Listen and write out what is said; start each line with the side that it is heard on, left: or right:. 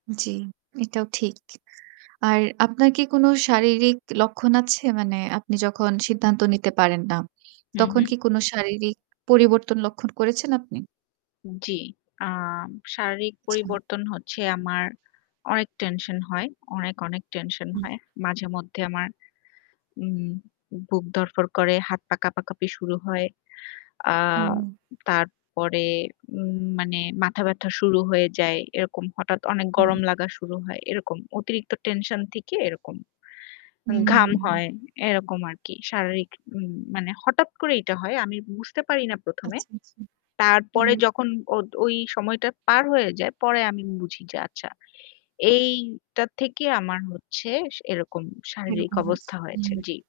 right: জ্বি। এটাও ঠিক। আর আপনার কি কোন শারীরিক লক্ষণ আছে? মানে আপনি যখন সিদ্ধান্ত নিতে পারেন না
left: হুম,
right: তখন
left: হুম।
right: কি কোন শারীরিক পরিবর্তন লক্ষণ করেছেন আপনি?
left: জ্বি। আম শারীরিক
right: আচ্ছা।
left: পরিবর্তন হচ্ছে আমার অনেক টেনশন হয়। অনেক, অনেক টেনশন
right: হুম।
left: হয়। মাঝে মধ্যে আমার উম বুক ধড়ফড় করে, হাত পা কাঁপাকাঁপি শুরু হয়। আ
right: ও!
left: তারপরে উম মানে মাথা ব্যথা শুরু হয়ে যায়। এরকম হঠাৎ অনেক গরম
right: হুম।
left: লাগা শুরু হয়। এরকম অতিরিক্ত টেনশন থেকে এরকম। ঘাম
right: হুম।
left: হয় এরকম আরকি। শারীরিক উম মানে হঠাৎ এইটা করে এটা হয়। আমি বুঝতে পারি না ১ম এ।
right: আচ্ছা, আচ্ছা,
left: তারপরে
right: হুম।
left: যখন ওদ ওই সময়টা পার হয়ে যায় পরে আমি বুঝি যে আচ্ছা। এইটা থেকে আমার হচ্ছে সে এরকম শারীরিক
right: এরকম আছে
left: অবস্থা হয়েছে।
right: হুম।
left: জ্বি।